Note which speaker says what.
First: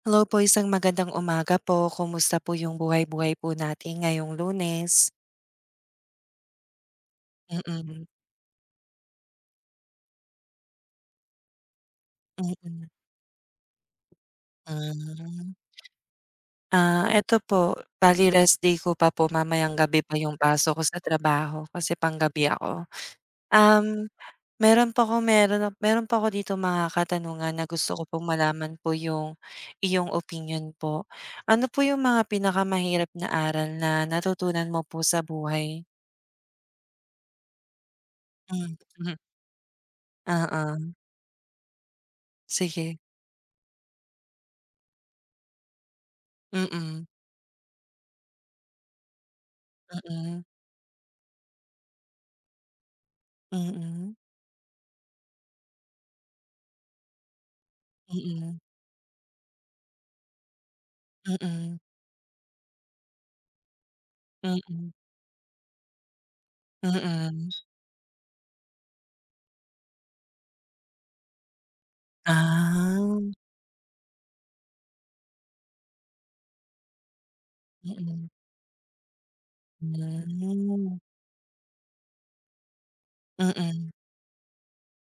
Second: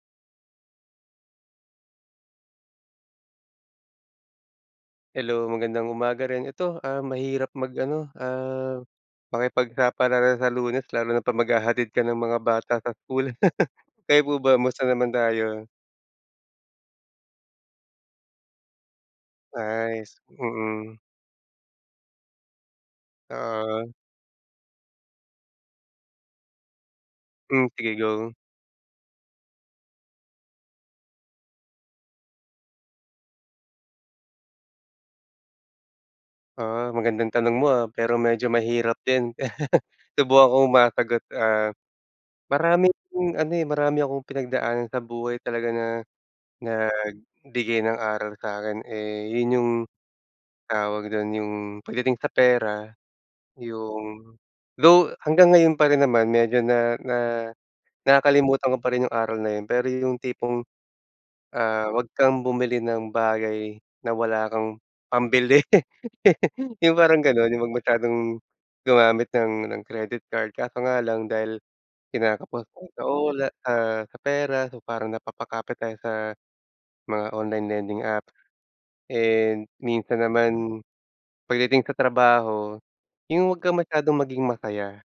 Speaker 1: Hello po, isang magandang umaga po. Kumusta po yung buhay-buhay po natin ngayong Lunes?
Speaker 2: Hello, magandang umaga rin. Ito, ah, mahirap
Speaker 1: Mm.
Speaker 2: mag-ano, ah, makipagsapalaran sa Lunes, lalo na 'pag maghahatid ka ng mga bata
Speaker 1: Mm.
Speaker 2: sa school. Kayo po ba, kumusta naman
Speaker 1: Hmm.
Speaker 2: tayo?
Speaker 1: Ah, ito po, bale rest day ko pa po. Mamayang gabi pa
Speaker 2: Nice,
Speaker 1: yung pasok ko
Speaker 2: mm.
Speaker 1: sa trabaho kasi panggabi ako.
Speaker 2: Ah.
Speaker 1: Um, meron po ako, meron, ah, meron po ako ditong mga katanungan na
Speaker 2: Hmm, sige
Speaker 1: gusto ko pong
Speaker 2: go.
Speaker 1: malaman po yung iyong opinyon po. Ano po yung mga pinakamahirap na aral na natutunan mo po sa buhay?
Speaker 2: Ah, magandang tanong mo, ah, pero medyo mahirap
Speaker 1: Mhm.
Speaker 2: din. Subukan kong
Speaker 1: Oo.
Speaker 2: masagot. Ah, maraming
Speaker 1: Sige.
Speaker 2: ano, eh, marami akong pinagdaanan sa buhay talaga na
Speaker 1: Mm.
Speaker 2: nagbigay ng aral sa'kin, eh, yun yung
Speaker 1: Mm.
Speaker 2: tawag dun, yung pagdating sa pera,
Speaker 1: Mm.
Speaker 2: yung though hanggang ngayon pa rin naman medyo na na
Speaker 1: Mm.
Speaker 2: nakakalimutan ko pa rin yung aral na yun. Pero yung tipong,
Speaker 1: Mm.
Speaker 2: ah, 'wag kang bumili ng bagay na wala kang
Speaker 1: Mm.
Speaker 2: pambili, yung parang ganun.
Speaker 1: Mm.
Speaker 2: Yung 'wag masyadong gumamit ng ng credit card, kaso nga lang dahil kinakapos sa
Speaker 1: Ah.
Speaker 2: ula ah, sa pera, so parang napapakapit tayo sa mga online lending
Speaker 1: Mm.
Speaker 2: apps. Eh, minsan naman
Speaker 1: Hmm.
Speaker 2: pagdating sa trabaho, yung 'wag kang
Speaker 1: Mm.
Speaker 2: masyadong maging masaya.